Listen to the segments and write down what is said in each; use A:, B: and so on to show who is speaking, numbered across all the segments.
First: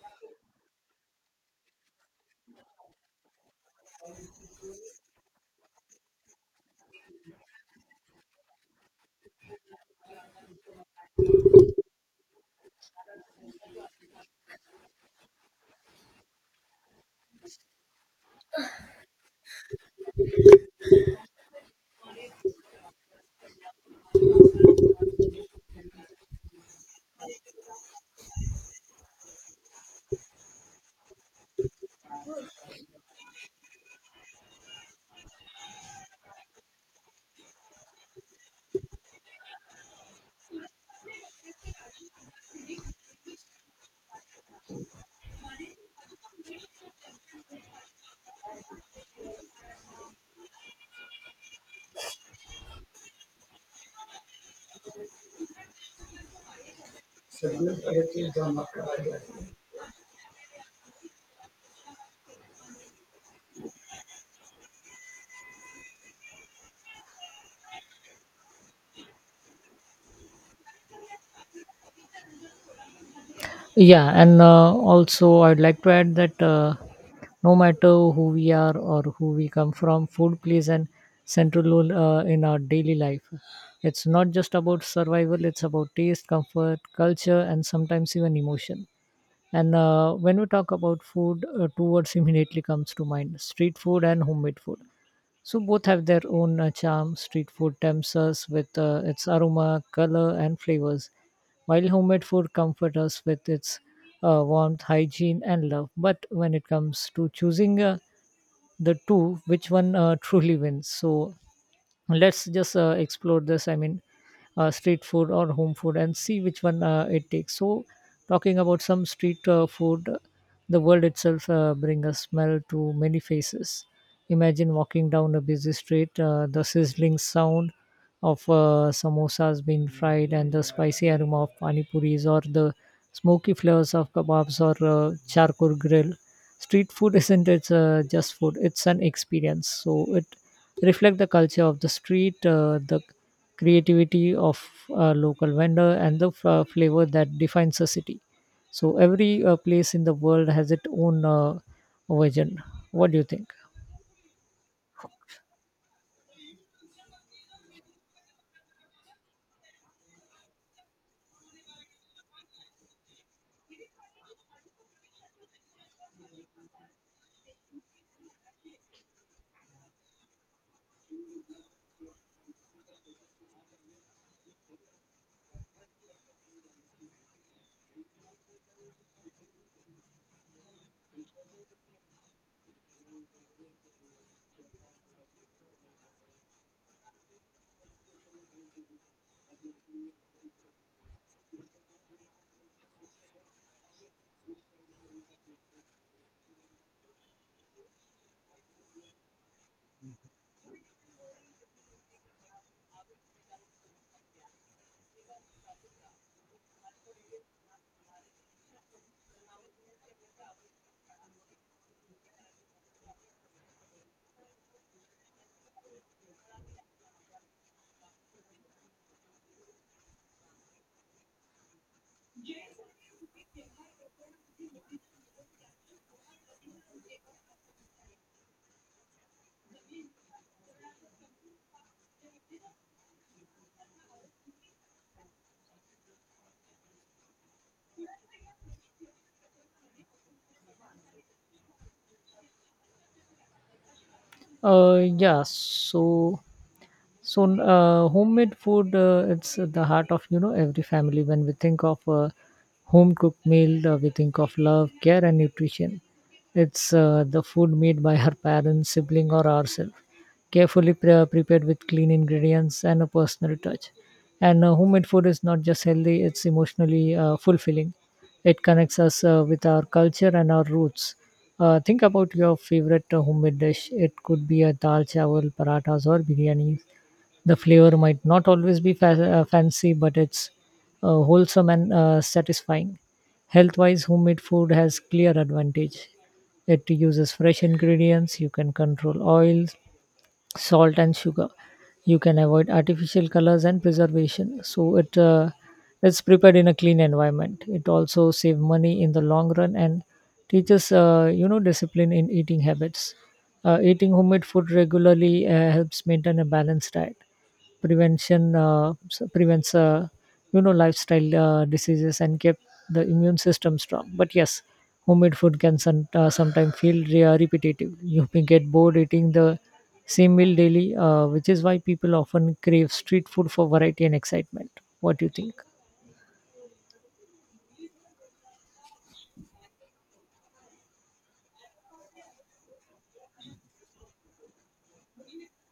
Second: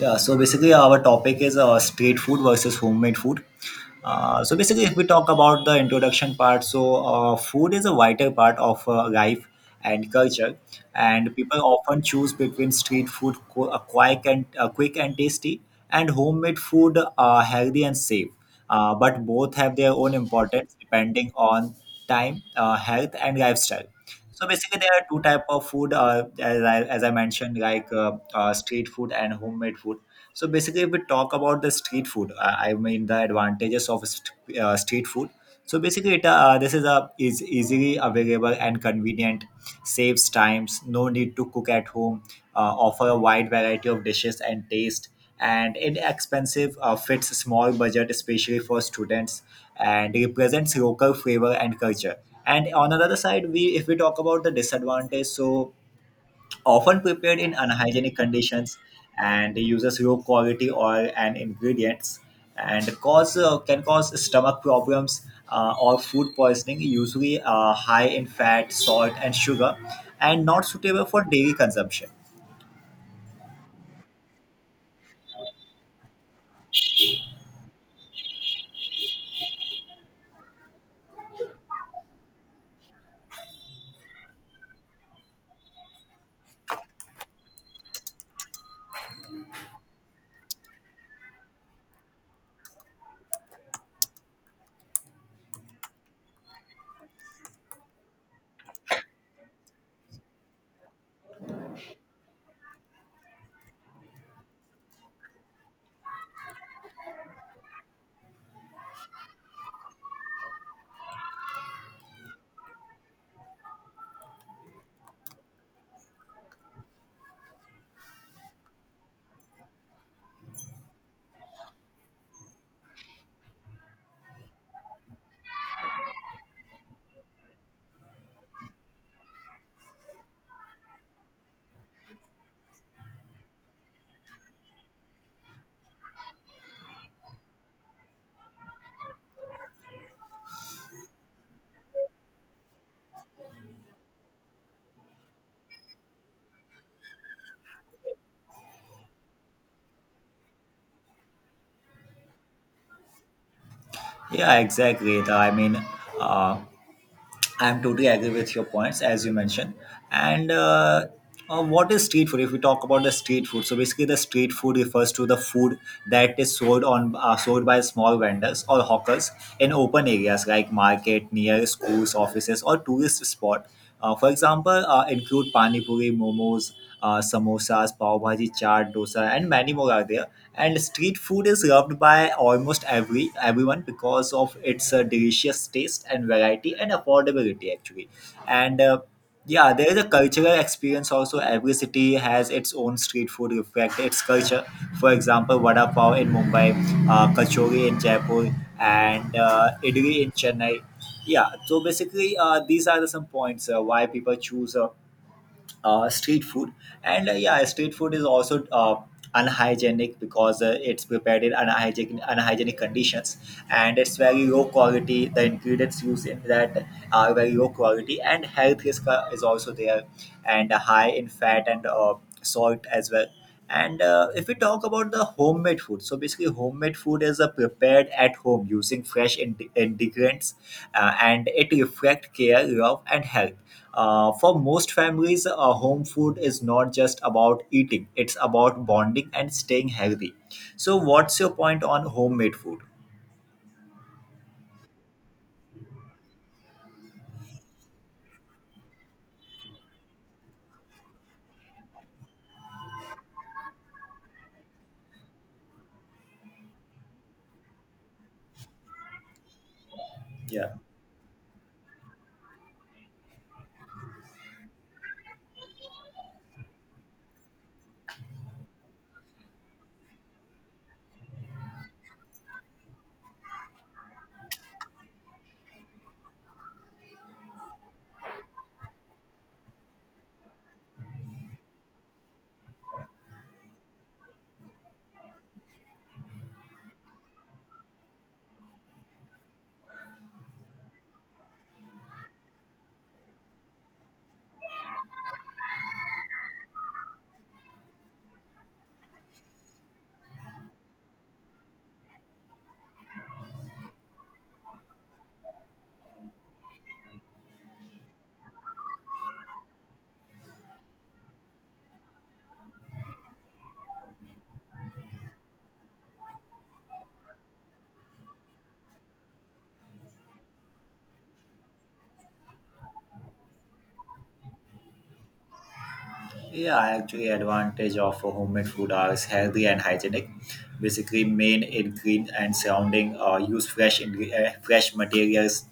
A: Yeah, so basically, our topic is street food versus homemade food. So basically, if we talk about the introduction part, so food is a vital part of life and culture, and people often choose between street food, quick and tasty, and homemade food, healthy and safe. But both have their own importance depending on time, health, and lifestyle. So basically, there are two type of food, as I mentioned, like street food and homemade food. So basically, if we talk about the street food, I mean the advantages of street food. So basically, this is easily available and convenient, saves times, no need to cook at home, offer a wide variety of dishes and taste and inexpensive fits small budget especially for students and represents local flavor and culture. And on the other side, we if we talk about the disadvantage, so often prepared in unhygienic conditions and uses low quality oil and ingredients and cause can cause stomach problems or food poisoning, usually high in fat, salt, and sugar, and not suitable for daily consumption.
B: Yeah, and also I'd like to add that no matter who we are or who we come from, food plays an central role in our daily life. It's not just about survival; it's about taste, comfort, culture, and sometimes even emotion. And When we talk about food, two words immediately comes to mind: street food and homemade food. So both have their own charm. Street food tempts us with its aroma, color, and flavors, while homemade food comforts us with its warmth, hygiene, and love. But when it comes to choosing the two, which one truly wins? So let's just explore this: street food or home food and see which one it takes. So talking about some street food, the world itself bring a smell to many faces. Imagine walking down a busy street, the sizzling sound of samosas being fried and the spicy aroma of pani puris, or the smoky flavors of kebabs or charcoal grill. Street food isn't it's just food, it's an experience. So it reflect the culture of the street, the creativity of a local vendor, and the flavor that defines a city. So every place in the world has its own version. What do you think?
A: Yeah, exactly. The I mean uh, I'm totally agree with your points as you mentioned. And What is street food? If we talk about the street food, so basically the street food refers to the food that is sold on sold by small vendors or hawkers in open areas like market, near schools, offices, or tourist spot. For example, include pani puri, momos, samosas, pav bhaji, chaat, dosa, and many more are there. And street food is loved by almost everyone because of its delicious taste and variety and affordability actually. And Yeah, there is a cultural experience also. Every city has its own street food reflect its culture. For example, vada pav in Mumbai, kachori in Jaipur, and idli in Chennai. Yeah, so basically, these are the some points why people choose street food, and yeah, street food is also unhygienic because it's prepared in unhygienic conditions, and it's very low quality. The ingredients used in that are very low quality, and health risk is also there, and high in fat and salt as well. And If we talk about the homemade food, so basically, homemade food is a prepared at home using fresh ingredients, and it reflects care, love, and health. For most families, home food is not just about eating, it's about bonding and staying healthy. So, what's your point on homemade food?
B: Yeah. So homemade food, it's at the heart of, you know, every family. When we think of a home cooked meal, we think of love, care, and nutrition. It's the food made by our parents, sibling, or ourselves,
A: Yeah.
B: carefully prepared with clean ingredients and a personal touch. And Homemade food is not just healthy; it's emotionally fulfilling. It connects us with our culture and our roots. Think about your favorite homemade dish. It could be a dal chawal, parathas, or biryani. The flavor might not always be fancy, but it's wholesome and satisfying. Health-wise, homemade food has clear advantage. It uses fresh ingredients. You can control oil, salt, and sugar. You can avoid artificial colors and preservation. So it's prepared in a clean environment. It also saves money in the long run and teaches, you know, discipline in eating habits. Eating homemade food regularly helps maintain a balanced diet, prevention prevents, you know, lifestyle diseases, and keep the immune system strong. But yes, homemade food can sometimes feel repetitive. You may get bored eating the same meal daily, which is why people often crave street food for variety and excitement. What do you think?
A: Yeah, actually, advantage of homemade food are healthy and hygienic. Basically, main ingredient and surrounding use fresh materials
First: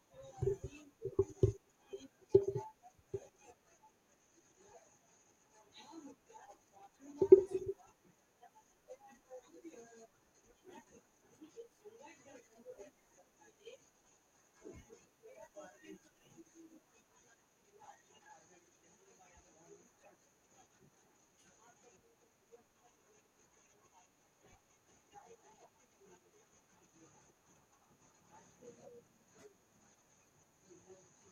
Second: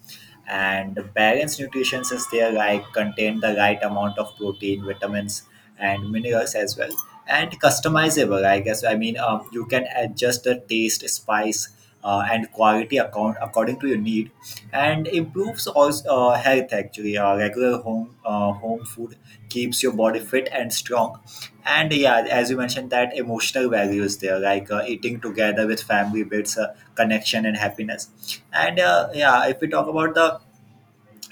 A: and balanced nutrition is there, like contain the right amount of protein, vitamins, and minerals as well. And customizable, I guess. I mean, you can adjust the taste, spice, and quality account according to your need, and improves also health. Actually, regular home food keeps your body fit and strong. And yeah, as you mentioned, that emotional value is there, like eating together with family builds a connection and happiness. And yeah, if we talk about the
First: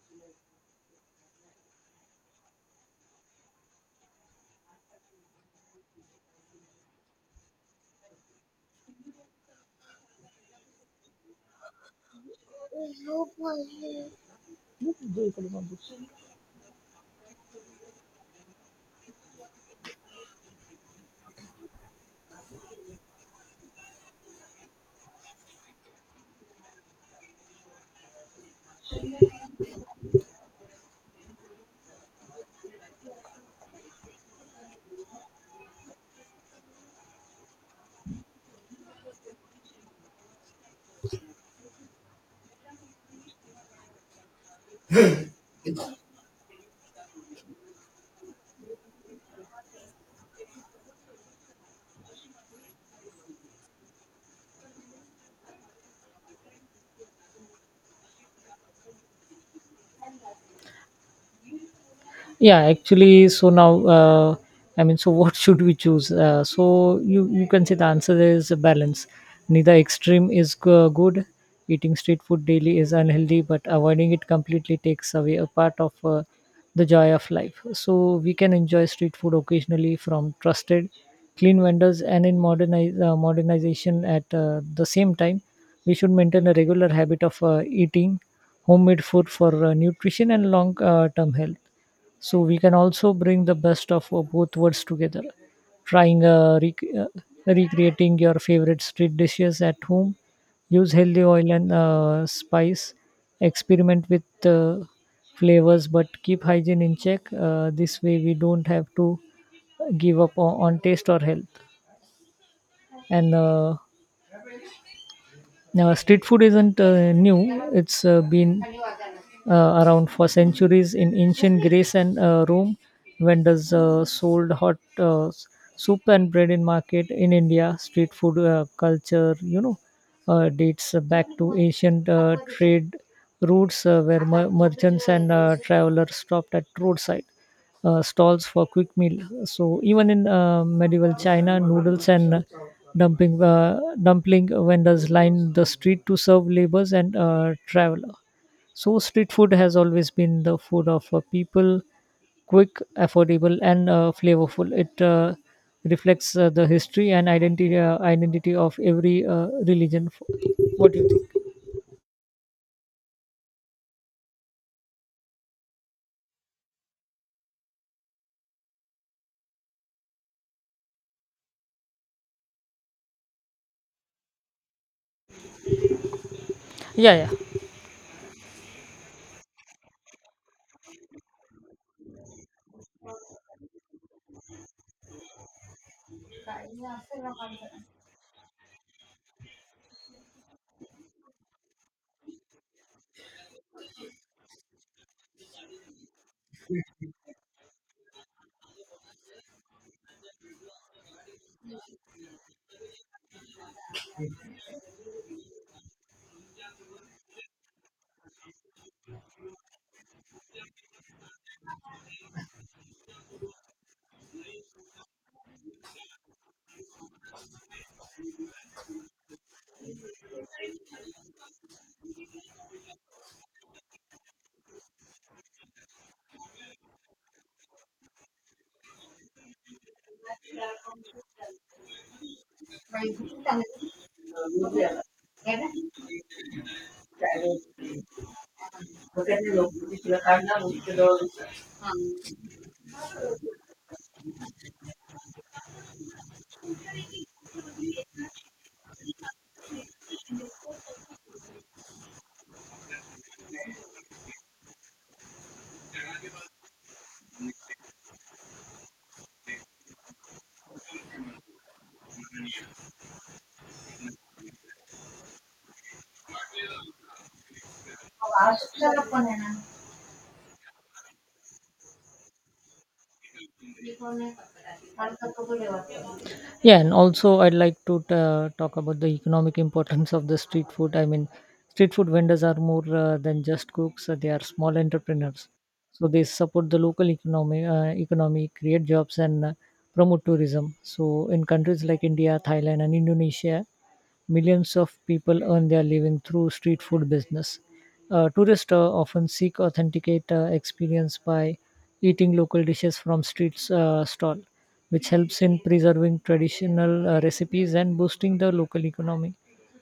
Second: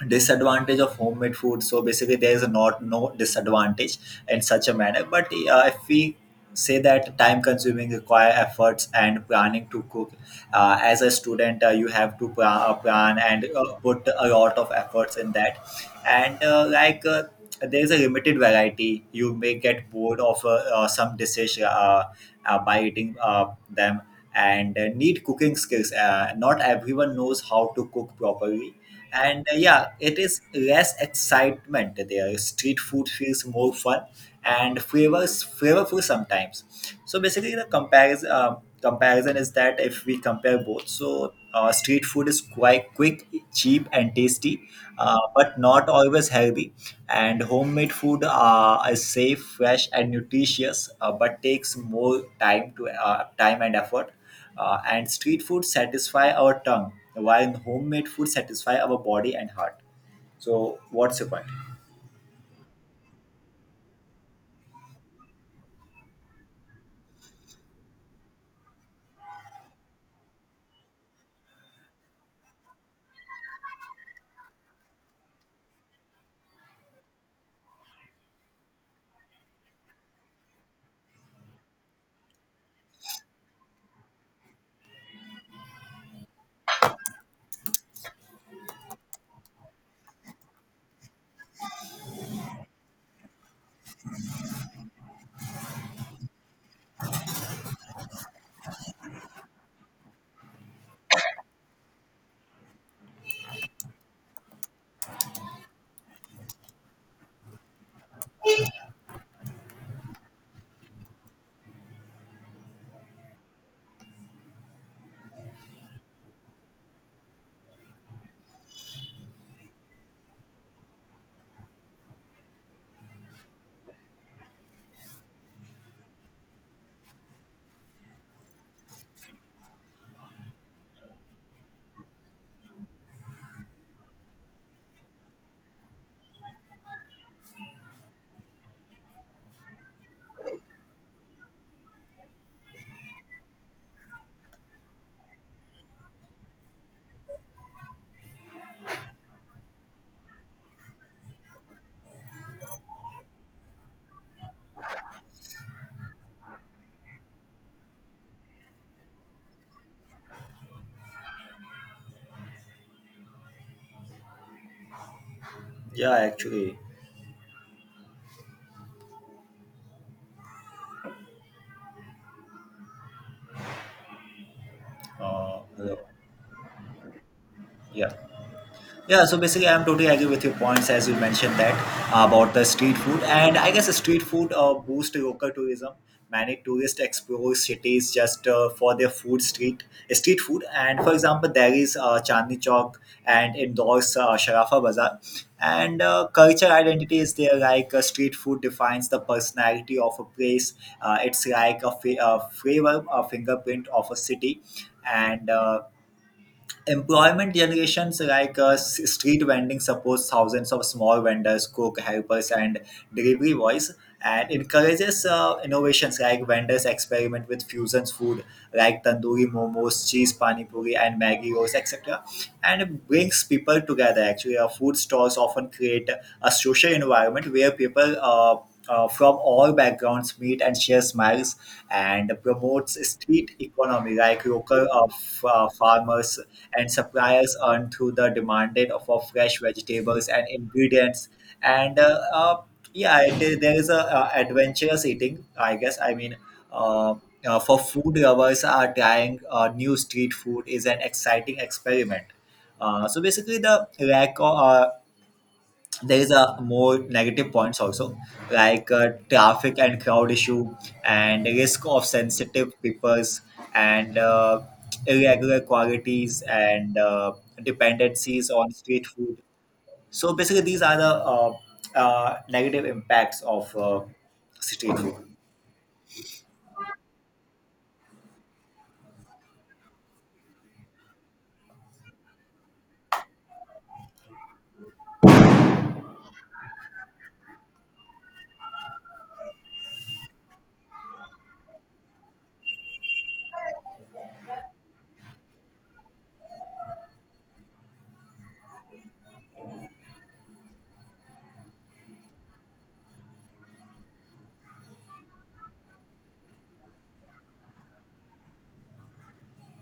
A: disadvantage of homemade food, so basically there is not no disadvantage in such a manner, but if we say that time consuming require efforts and planning to cook. As a student, you have to plan and put a lot of efforts in that. And there is a limited variety, you may get bored of some dishes by eating them, and need cooking skills. Not everyone knows how to cook properly, and yeah, it is less excitement there, street food feels more fun and favors favorful sometimes. So basically, the comparison is that if we compare both, so street food is quite quick, cheap, and tasty, but not always healthy. And homemade food is safe, fresh, and nutritious, but takes more time to time and effort. And street food satisfy our tongue, while homemade food satisfy our body and heart. So, what's your point?
B: Yeah, actually, so now, so what should we choose? So you can say the answer is a balance. Neither extreme is good. Eating street food daily is unhealthy, but avoiding it completely takes away a part of the joy of life. So we can enjoy street food occasionally from trusted clean vendors and in modernization. At the same time, we should maintain a regular habit of eating homemade food for nutrition and long term health. So we can also bring the best of both worlds together, trying recreating your favorite street dishes at home, use healthy oil and spice, experiment with flavors, but keep hygiene in check. This way, we don't have to give up on taste or health. And Now, street food isn't new, it's been around for centuries. In ancient Greece and Rome, vendors sold hot soup and bread in market. In India, street food culture, you know, dates back to ancient trade routes where merchants and travelers stopped at roadside stalls for quick meal. So even in medieval China, noodles and Dumping dumpling vendors line the street to serve laborers and traveler. So street food has always been the food of people, quick, affordable, and flavorful. It reflects the history and identity of every religion. What do you think?
A: Yeah, actually, uh,
B: Yeah,
A: yeah. Yeah, so basically, I'm totally agree with your points as you mentioned that about the street food, and I guess the street food boosts local tourism. Many tourists explore cities just for their food street food, and for example, there is Chandni Chowk and indoors Sharafa Bazaar, and culture identity is there. Like street food defines the personality of a place. It's like a, a flavor, a fingerprint of a city, and employment generations, like street vending supports thousands of small vendors, cook helpers, and delivery boys, and encourages innovations like vendors experiment with fusions food like tandoori momos, cheese pani puri, and maggi rolls, etc. And it brings people together. Actually, food stalls often create a social environment where people from all backgrounds meet and share smiles and promotes street economy, like local farmers and suppliers earn through the demanded for fresh vegetables and
B: yeah.
A: ingredients. And Yeah, it is, there is a adventurous eating, I guess. I mean, uh, for food lovers are trying new street food is an exciting experiment. So basically, the lack of, there is a more negative points also, like traffic and crowd issue and risk of sensitive papers and irregular qualities and dependencies on street food. So basically, these are the negative impacts of street food.
B: Yeah, and also I'd like to talk about the economic importance of the street food. I mean, street food vendors are more than just cooks; they are small entrepreneurs. So they support the local economy, create jobs, and promote tourism. So in countries like India, Thailand, and Indonesia, millions of people earn their living through street food business. Tourists often seek authenticate experience by eating local dishes from streets stall, which helps in preserving traditional recipes and boosting the local economy.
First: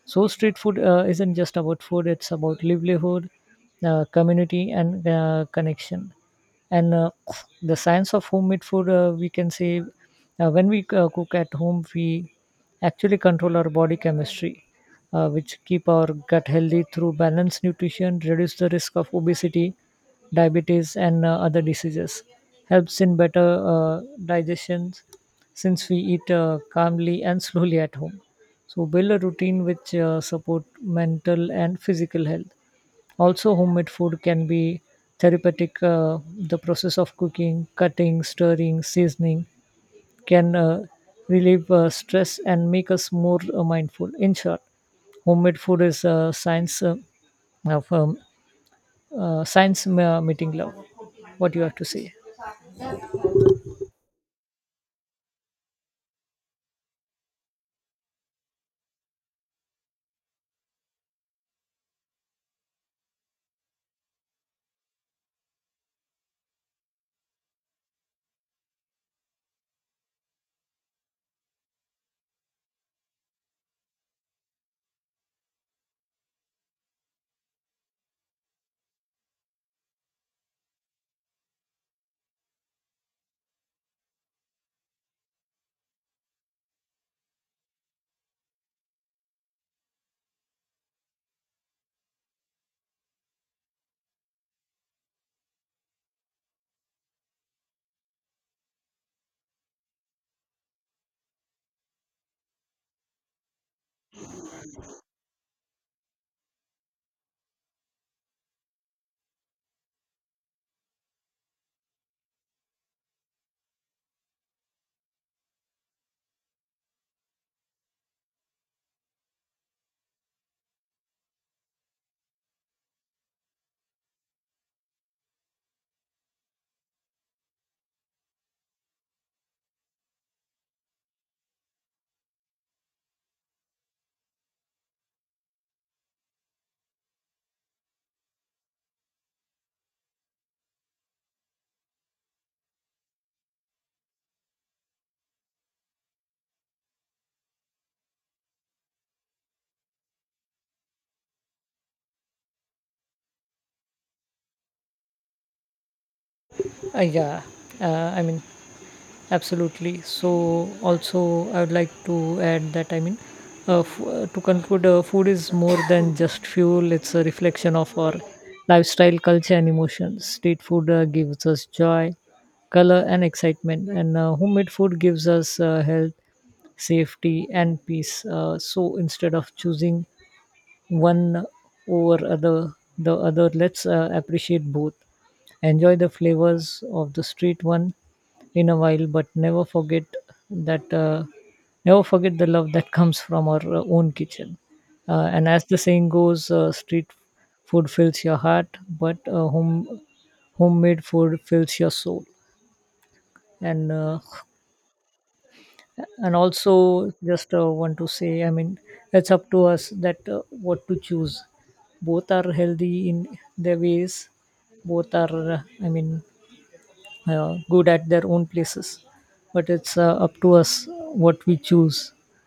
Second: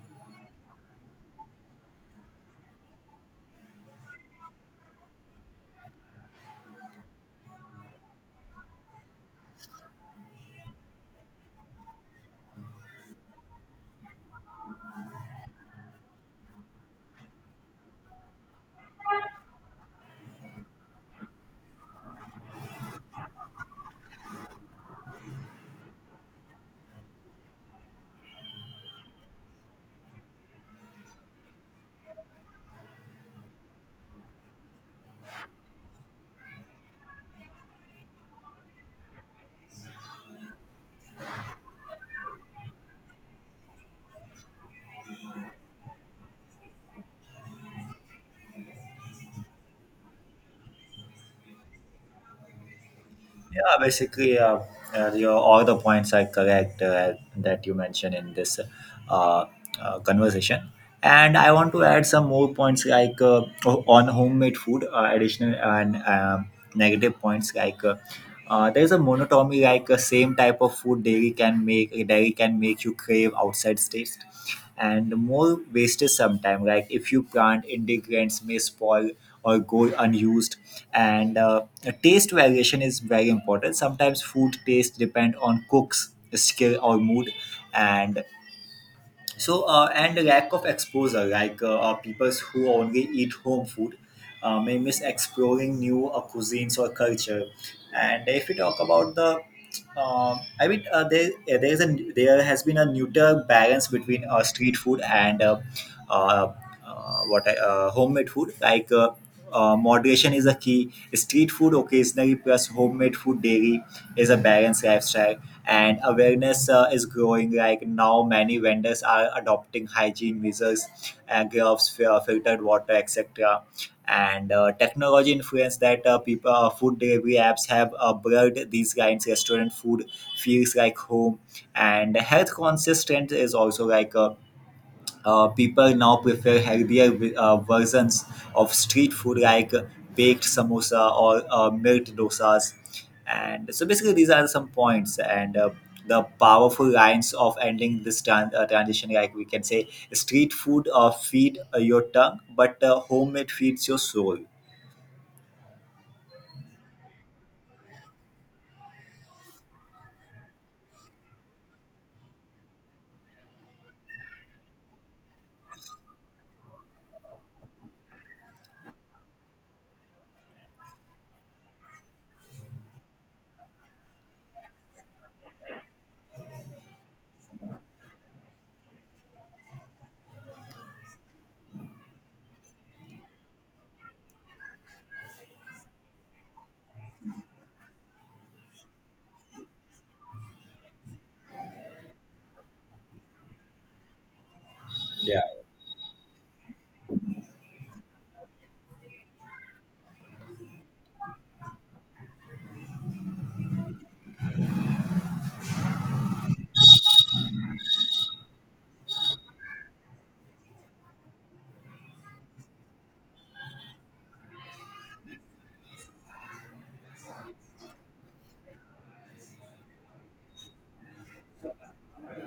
B: So street food isn't just about food; it's about livelihood, community, and connection. And The science of homemade food, we can say, when we cook at home, we actually control our body chemistry, which keep our gut healthy through balanced nutrition, reduce the risk of obesity, diabetes, and other diseases, helps in better digestion since we eat calmly and slowly at home. So, build a routine which support mental and physical health. Also, homemade food can be therapeutic. The process of cooking, cutting, stirring, seasoning, can relieve stress and make us more mindful. In short, homemade food is of um, science meeting love. What you have to say?
A: Yeah, basically, all the points are correct that you mentioned in this uh, conversation. And I want to add some more points, like on homemade food, additional and negative points, like there's a monotony, like same type of food dairy can make you crave outside taste, and more wastage sometimes, like if you plant ingredients may spoil or go unused, and taste variation is very important, sometimes food taste depend on cooks skill or mood, and and lack of exposure, like people who only eat home food may miss exploring new cuisines or culture. And if we talk about the I mean, there is a there has been a neuter balance between street food and uh, homemade food. Like moderation is a key. Street food occasionally plus homemade food daily is a balanced lifestyle, and awareness is growing, like now many vendors are adopting hygiene measures, gloves, filtered water, etc. And technology influence that people food delivery apps have blurred these lines, restaurant food feels like home, and health conscious trend is also, like people now prefer healthier versions of street food, like baked samosa or milk dosas. And so basically, these are some points, and the powerful lines of ending this transition. Like we can say, street food feed your tongue, but homemade feeds your soul.
B: Uh, yeah, uh, I mean Absolutely. So, also, I would like to add that to conclude, food is more than just fuel, it's a reflection of our lifestyle, culture, and emotions. Street food gives us joy, color, and excitement, and homemade food gives us health, safety, and peace. So, instead of choosing one over other the other, let's appreciate both. Enjoy the flavors of the street one in a while, but never forget that never forget the love that comes from our own kitchen. And as the saying goes, street food fills your heart, but homemade food fills your soul. And and also just want to say, it's up to us that what to choose. Both are healthy in their ways. Both are, good at their own places, but it's up to us what we choose.